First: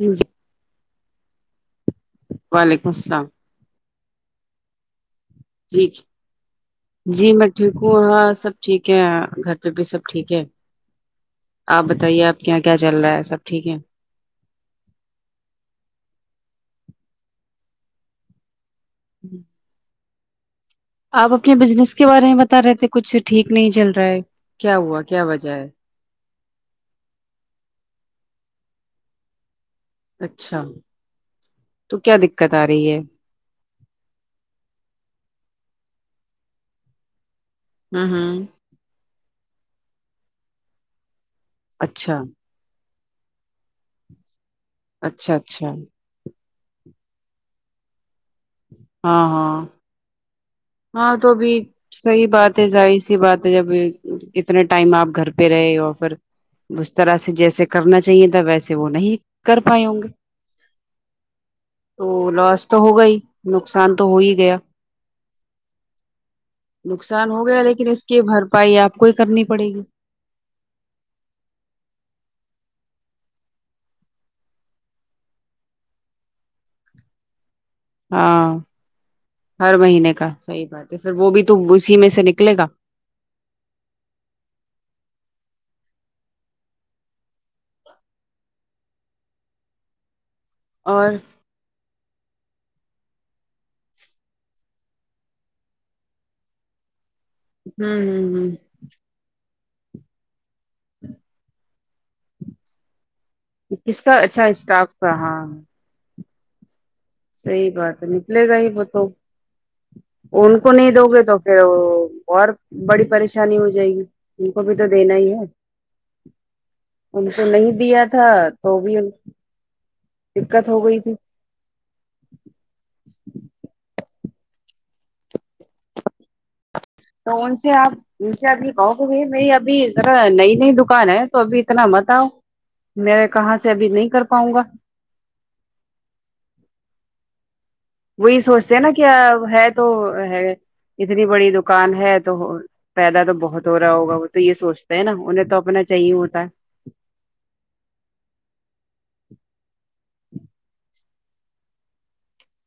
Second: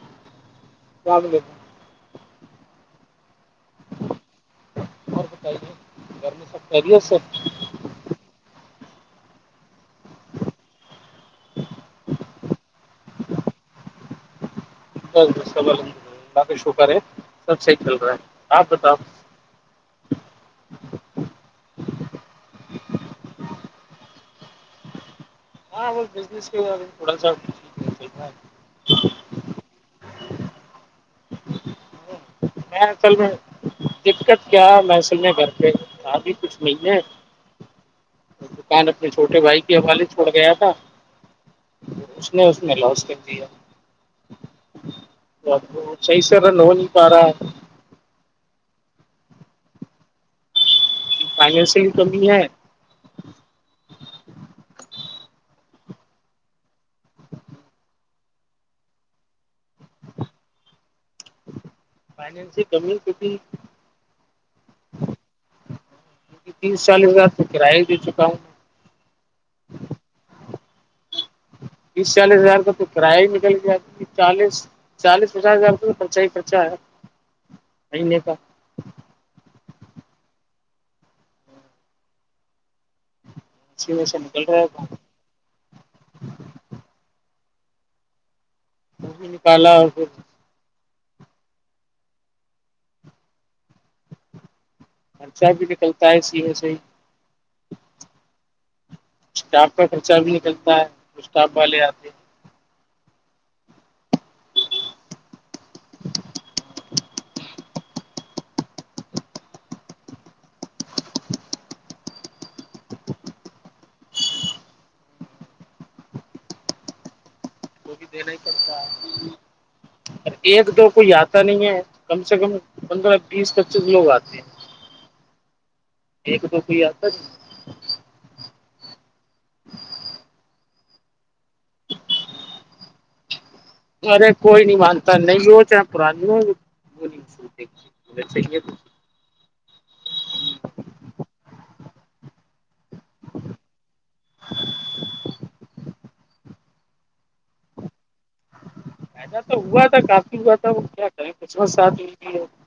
ہوں کیا بج وعلیکم السلام اور بتائیے جی گھر میں سب خیریت سے جی میں ٹھیک وہاں سب ٹھیک ہے گھر پہ بھی سب ٹھیک ہے آپ بتائیے آپ کے یہاں کیا چل رہا ہے سب ٹھیک ہے بس سب الحمدلہ کا شکر ہے سب صحیح چل رہا ہے آپ بتاؤ جی آپ اپنے بزنس کے بارے میں بتا رہے تھے کچھ ٹھیک نہیں چل رہا ہے کیا ہوا کیا وجہ ہے ہاں بزس کے تھوڑا سا اچھا تو کیا د میں چل میں دقت کیا مصل میں گھر پہبھی کچھ نہیں ہے ہاں ہاں دکان اپنے چھوٹے بھائی کے حوالے چھوڑ گیا تھا اچھا اس نے اس نے لاس کر دیا اچھا ا اچھا ہاں سسر ن ہوج پ رہا ہے ہاں ہاں ہاں تو بھی فائنینشلی صحیح کمی بات ہے سظاہ سی بات ہے جب کتنے ٹائم آپ گھر پہ رہے آفر اس طرح سے جیسے کرنا چاہیے تھا ویسے وہ نہیں کر پائے ہوں گے تو لوس فائنینشلی تو ہو کمی گا ہی کیونکہ نقصان تو ہو ہی گیا کیونکہ تیس چالیس ہزار نقصان تو ہو گیا کرایہ لیکن دے اس کی چکا ہوں بھرپائی آپ کو ہی کرنی پڑے گی بییس چالیس ہزار کا تو کرایہ ہی نکل جیا چالیس چالیس پچاس ہزار رپ تو خرچہ ہی خرچا ہے [inaudible] مہینے کا ہاں ہر مہینے کا صحیح بات ہے پھر وہ بھی تو اسی میں سے نکلے گا سینے سے نکل رہے ہے تھا وہ بھی نکالا اور پھر اور خرچہ بھی نکلتا ہے سی وے سے ہی ہوں ہوں ہوں اسٹاف کا خرچہ بھی نکلتا ہے تو اسٹاف والے آتے ہیں کس کا اچھا اسٹاف تھااں سی بات ہے نکلے گا ہی وہ تو ان کو نہیں دو گے تو پھر اور بڑی پریشانی ہو جائے گی ان کو بھی تو دینا ہی ہے ان کو نہیں دیا تھا دین ہی پڑتا تو بھی ہے ایک دقت ہو تو گئی کوئی تھی یاد اا نہیں ہے کم سے کم پندرہ بیس پچیس لوگ آتے ہیں ایک تو کوئی آتاج کون سے آپ میچے ابھی کہو گ ب میری ابھیذرا نئی نئی دکان ہے تو ابھی اتنا مت آؤ میں کہاں سے ابھی نہیں کر پاؤں گا نہی ہو چاہے پرانی ہو وہ وہ نہیں ستے وہی سوچتے ہیں نا کہ ہے تو ہے اتنی بڑی دکان ہے تو پائیدہ تو بہت ہو رہا ہوگا وہ تو یہ سوچتا ہے نا انہیں تو اپنا چاہیے ہوتا ہے ایسا تو ہوا تھا کافی ہوا تھا وہ کیا کریں کچھ و ساتھ ل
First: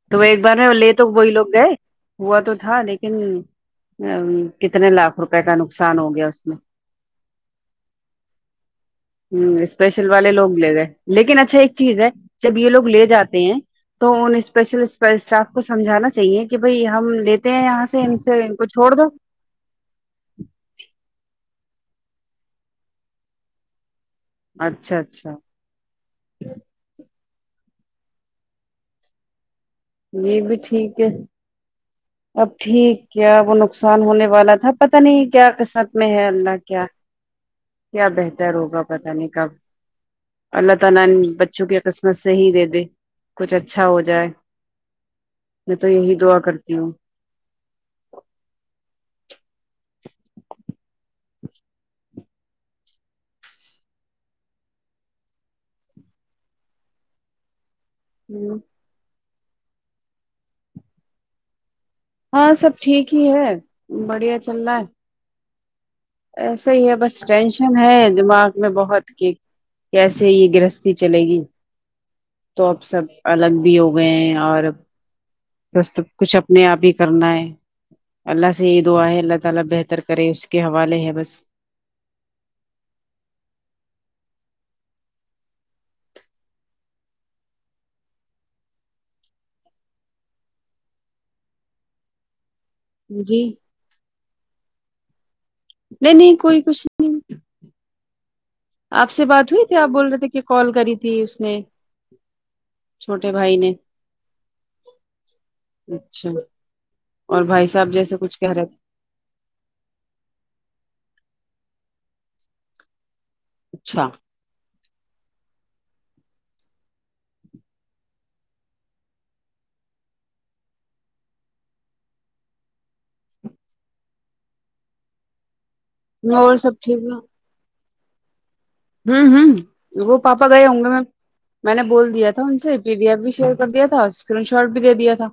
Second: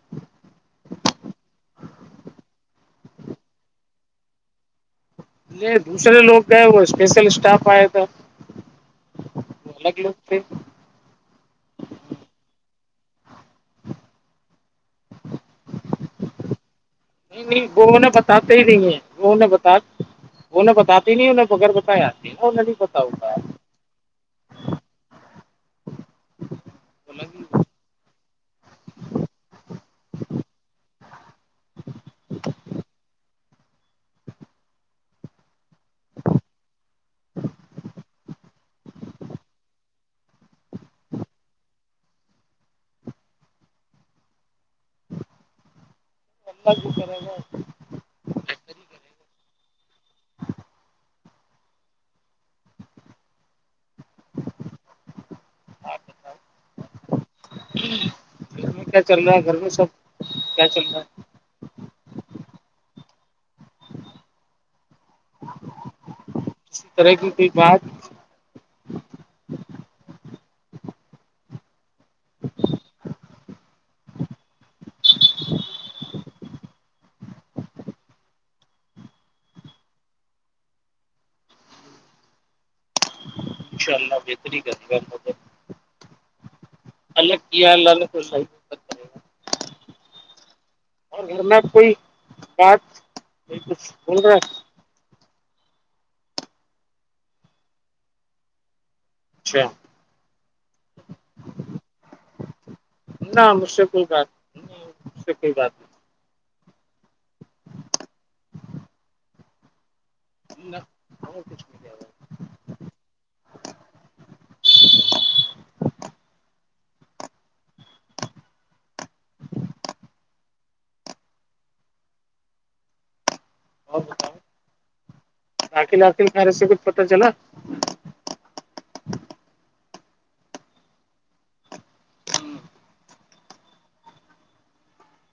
تو وہ ایک بار میں لے تو وہی لوگ گئے ہوا تو تھا لیکن کتنے لاکھ روپئے کا لے نقصان ہو دوسرے گیا لوگ اس میں گئے وہ اسپیشل اسٹاف آیا تھا وہ ہمم الگ اسپیشل والے تھے لوگ لے گئے لیکن اچھا ایک چیز ہے جب یہ لوگ لے جاتے ہیں تو اسپیشل اسٹاف کو سمجھانا چاہیے کہ بھائی ہم نہیں لیتے ہیں نہیں یہاں وہ سے نے ان سے ان بتاتے ہی کو نہیں چھوڑ ہیں دو وہ نے بتا انہیں بتات نہیں انہیں بیر بتائی آتی نا انہ نہیں پتا ہوتا ہے اچھا اچھا یہ بھی ٹھیک ہے اب ٹھیک کیا وہ نقصان ہونے والا تھا پتہ نہیں کیا قسمت میں ہے اللہ کیا کیا بہتر ہوگا پتہ نہیں کب اللہ تعالی ان بچوں کے قسمت صحی ہی دے دے میں تو یہی دعا کرتی اللہ جو ہوں کرے گا بہتر ہی کرے گا آپ بتاؤ [inaudible] ہمم گھر میں کیا چل رہا ہے گھر میں سب کیا چل رہا ہے ہاں سب ٹھیک ہی ہے بڑھیا چل رہا ہے ایسا ہی کسی ہے بس طرح کی کوئی ٹینشن بات ہے دماغ میں بہت کہ کیسے یہ گرہستھی چلے گی تو اب سب الگ بھی ہو گئے ہیں اور تو سب کچھ اپنے آپ ہی کرنا ہے اللہ سے یہ دعا ہے اللہ تعالی بہتر کریں اس کے حوالے ہے بس انشاءاللہ بہتر ہی کرے گا الگ کیا ہے اور گھر میں کوئی بات جی [unintelligible] نہیں نہیں کوئی کچھ نہیں آپ سے بات ہے ہوئی اچھا تھی آپ بول رہے تھے کہ کال کری تھی اس نے چھوٹے نہ بھائی مجھ نے سے کوئی بات نہیں مجھ سے کوئی بات نہیں اچھا اور بھائی صاحب جیسا کچھ کہہ رہے تھے [unintelligible] اچھا اور بتاؤ دل وکل کارے اور سے سب کچھ ٹھیک پتا چلا ہمم ہمم وہ پاپا گئے ہوں گے میں میں نے بول دیا تھا ان سے پیڈیا بھی شیئر کر دیا تھا اور اسکرین شاٹ بھی دے دیا تھا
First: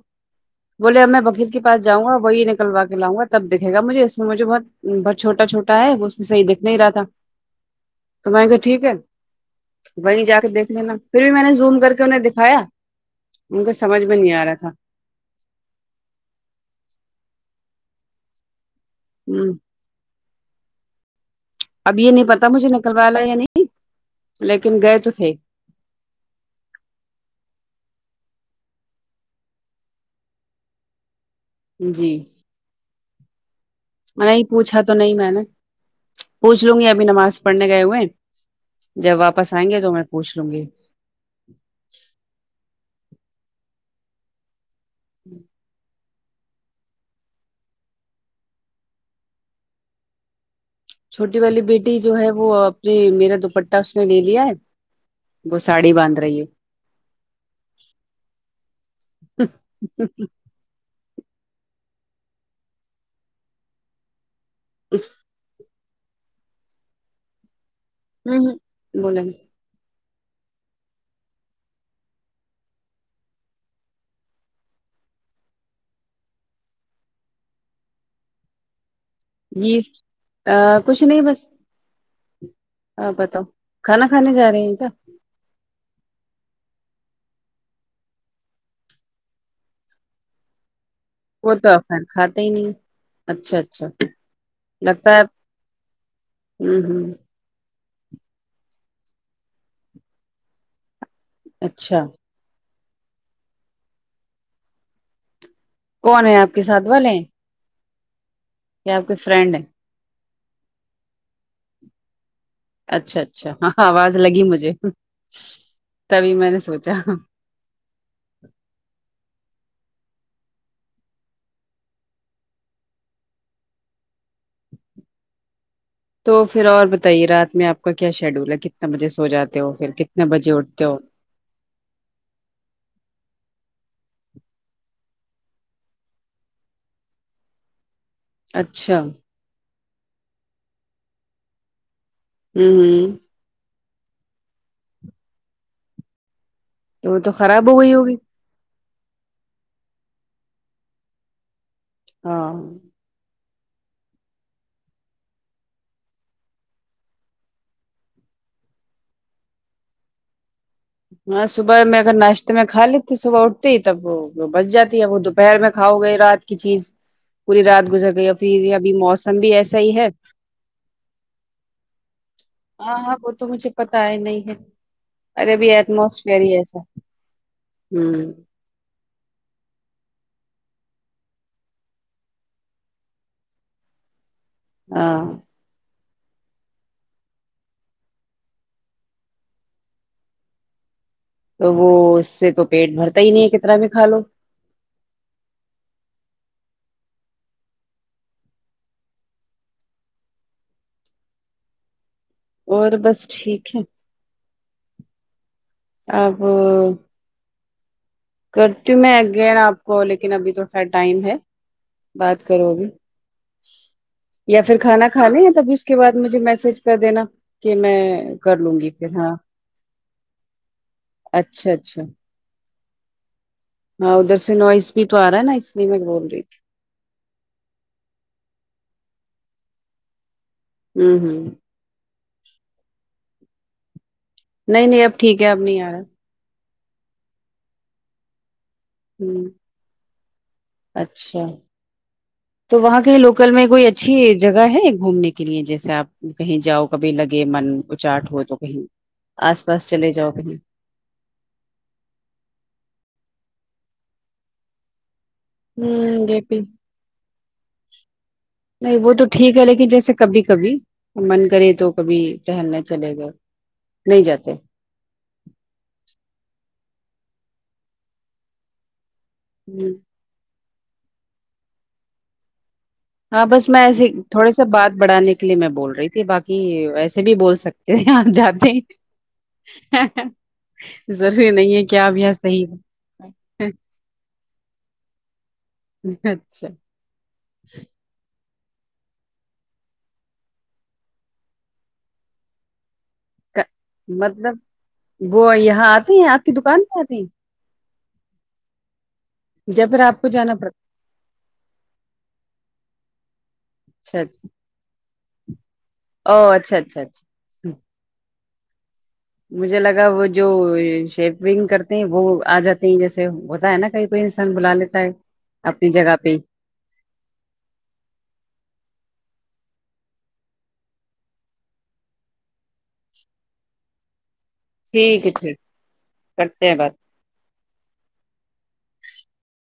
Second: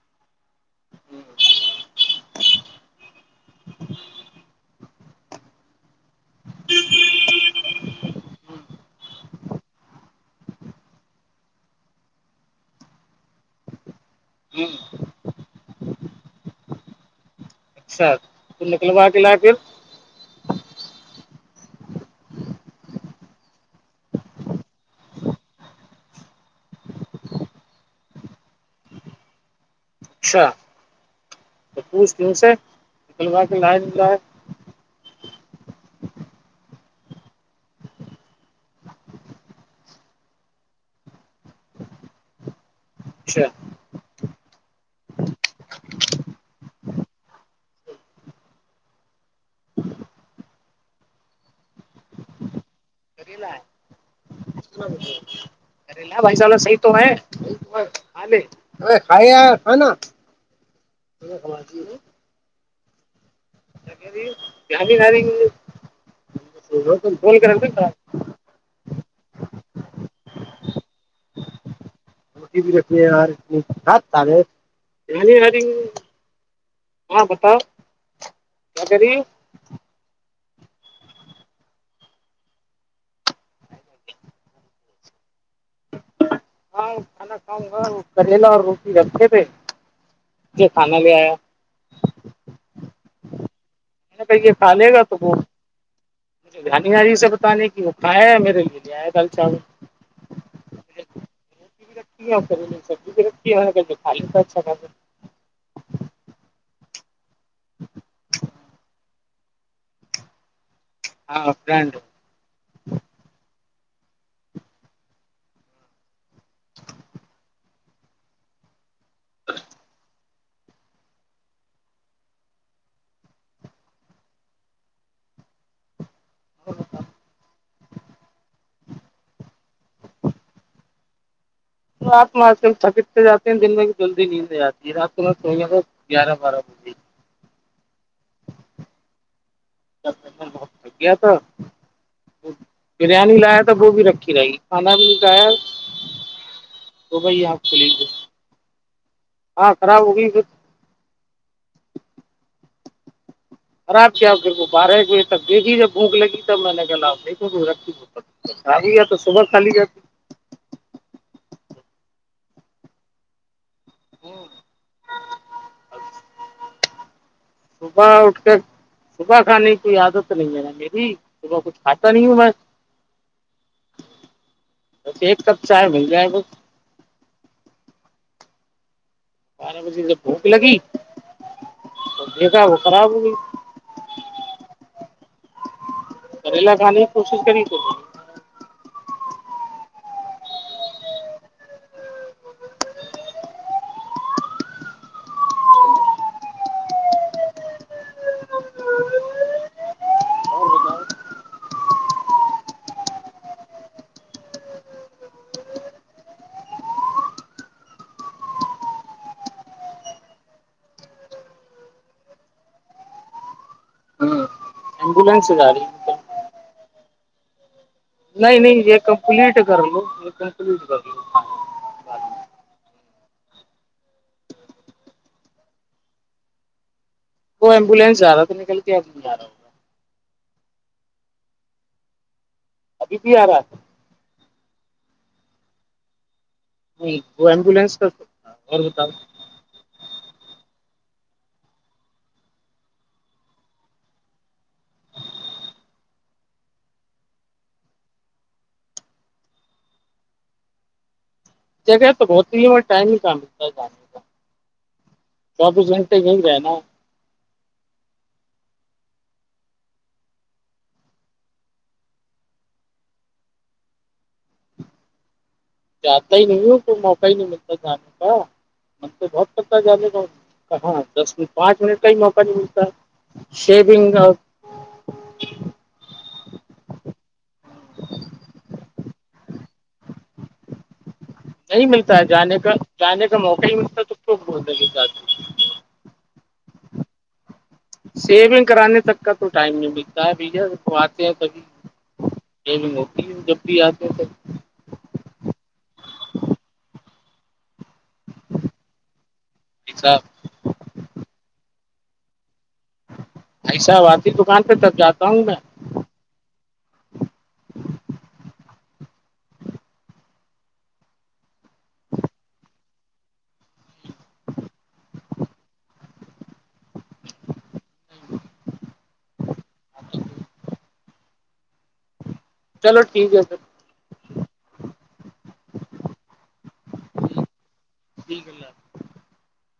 بولے ا میں بکیر کے پا جاں گا وہی نلو کے لاؤںا تب دکھے گاجھے اس میںجھے بہت بس چھوٹا چھوٹا ہے وہ اس میں صحی دکھ نہیں رہا تھا تو میں کہا ٹھیک ہے وہیں جا کے دیکھ لینا پھر بھی میں نے زوم کر کے انہیں دکھایا ان کے سمجھ میں نہیں آ رہا تھا اچھا تو نکلوا کے لایا ہ پھر اب یہ نہیں پتا مجھے نکلوالا یا نہیں لیکن گئے تو تھے اچھا تو جی پوچھتیوں سے نکلوا کے لایا نہیں پوچھا تو نہیں میں نے پوچھ لوں گی ابھی نماز پڑھنے گئے ہوئے جب واپس آئیں گے تو میں پوچھ لوں گی اچھا [inaudible] چھوٹی والی بیٹی جو ہے وہ اپنی میرا کریلا ہے دوپٹہ اس نے لے لیا ہے وہ ساڑی باندھ رہی ہے [unintelligible] [inaudible] [unintelligible] ہمم ہمم بولین [unintelligible] ہاں بتاؤ کیا کہ رہی ہے جی کچھ نہیں بس آپ بتاؤ کھانا کھانے جا رہے ہیں کیا ہاں کھانا کاؤں گا کریلا اور روٹی رکھے تھے یہ کھانا لے آیا وہ تو آپ کھاتے ہی نہیں اچھا اچھا لگتا ہے آپ- ہوں ہوں [unintelligible] [unintelligible] اچھا [unintelligible] کون ہے آپ کے ساتھ والے یا آپ کے فرینڈ ہیں ہاں فرینڈ اچھا اچھا ہاں آواز لگی مجھے تبھی میں نے سوچا [inaudible] تو پھر اور بتائیے رات میں آپ کا کیا شیڈول ہے کتنے بجے سو جاتے ہو پھر کتنے بجے اٹھتے ہو [unintelligible] گیارہ بارہ بجے اچھا ہوں [unintelligible] وہ بھی رکھی رہے گی کھانا بھی نہیں کھایا تو وہ تو بھائی آپ خراب کو ہو گئی لیجیے ہوگی ہاں خراب ہو گئی پھر ہاں خراب کیا پھر کو بارہ ایک بجے تک دیکھی جب بھوک لگی تب میں نے کہا لا ادر رکھلے [unintelligible] ہاں صبح میں اگر ناشتے میں کھا لی صبح اٹھتی تب وہ بچ جاتی ہے وہ دوپہر میں کھاؤ گے رات کی چیز پوری رات گزر صبح گئی اور اٹھ کے پھر ابھی موسم صبح بھی کھانے کی ایسا ہی کوئی ہے عادت نہیں ہے نا میری صبح کچھ کھاتا نہیں ہوں میں ہاں ہاں وہ تو مجھے پتا ہے نہیں ہے بس ایک ارے کپ بھائی چائے مل جائے ایٹموسفیئر بس یہ ہمم بارہ بجے جب بھوک لگی تو دیکھا وہ خراب ہو گئی ہاں کریلا کھانے کی کوشش کری تو تو وہ اس سے تو پیٹ بھرتا ہی نہیں ہے کتنا بھی کھا لو اور بتاؤ اور بس ٹھیک ہے اب کرتی ہوں میں اگین آپ کو لیکن ابھی تو خا ٹائم ہے بات کرو ابھی یا پھر کھانا کھا ایمبولینس لیں سے جا تبھی اس رہی کے بعد ہے مجھے میسج کر دینا کہ میں کر نہیں لوں نہیں گی یہ پھر ہاں کمپلیٹ کر لو یہ کمپلیٹ کر لو اچھا اچھا ہاں ادھر سے نوائز بھی تو آ رہا ہے نا اس لیے میں بول رہی تھی وہ ایمبولینس جا تھا نکل کے آب نہیں جا رہا ہمم ہمم ابھی بھی ا رہا ہے نہیں نہیں اب ٹھیک ہے اب نہیں آ رہا نہیں وہ ایمبولینس کا تو اور بتا ہمم اچھا تو وہاں کے لوکل میں کوئی اچھی جگہ ہے گھومنے کے لیے جیسے آپ کہیں جاؤ کبھی لگے من اچاٹ ہو تو کہیں آس پاس چلے جاؤ کہیں جگہ تو بہتتی ہی ہے اور ٹائم ہی کہ ملتا ہے جانے کا چوبیس گنٹےے ہوں رہا یہ ہے بھی نا نہیں وہ تو ٹھیک ہے لیکن جیسے کبھی کبھی من کرے تو کبھی ٹہلنے چلے گئے نہیں جاتے جاہتا ہی نہیں ہوں کوئی موقع ہی نہیں ملتا جانے کا من تو بہت کرتا ہوں جانے کا کہاں دس منٹ پانچ منٹ کا ہی موقع نہیں ملتا ہاں بس میں ایسے شیونگ تھوڑے نہیں سب بات بڑھانے کے لیے میں بول رہی تھی باقی ویسے بھی بول سکتے ہیں آپ جاتے ضروری نہیں ہے کیا ملتا اب یہ جانے صحیح کا جانے کا موقع ہیں۔ ہی ملتا تو کیوں [unintelligible] اچھا سیونگ کرانے تک کا تو ٹائم نہیں ملتا ہے بھیاب آتے ہیں تبھی شیونگ ہوتی ہے بھی آتے ہیں تب مطلب وہ یہاں آتی ہیں آپ کی دکان میں آتی یا بھائی پھر آپ صاحب کو جانا پڑتا بھائی صاحب اچھا آتی اچھا دکان پہ تب جاتا ہوں میں او اچھ اچھ اچھا اچھا مجھے لگا وہ جو شیپنگ کرتے ہیں وہ آ جاتے ہیں جیسے ہوتا ہے نا کہیں کو انسان بلا لیتا ہے اپنی جگہ پہ ہی چلو ٹھیک ہے پھر ٹھیک ہے ٹھیک کرتے ہیں بات ٹھیک اللہ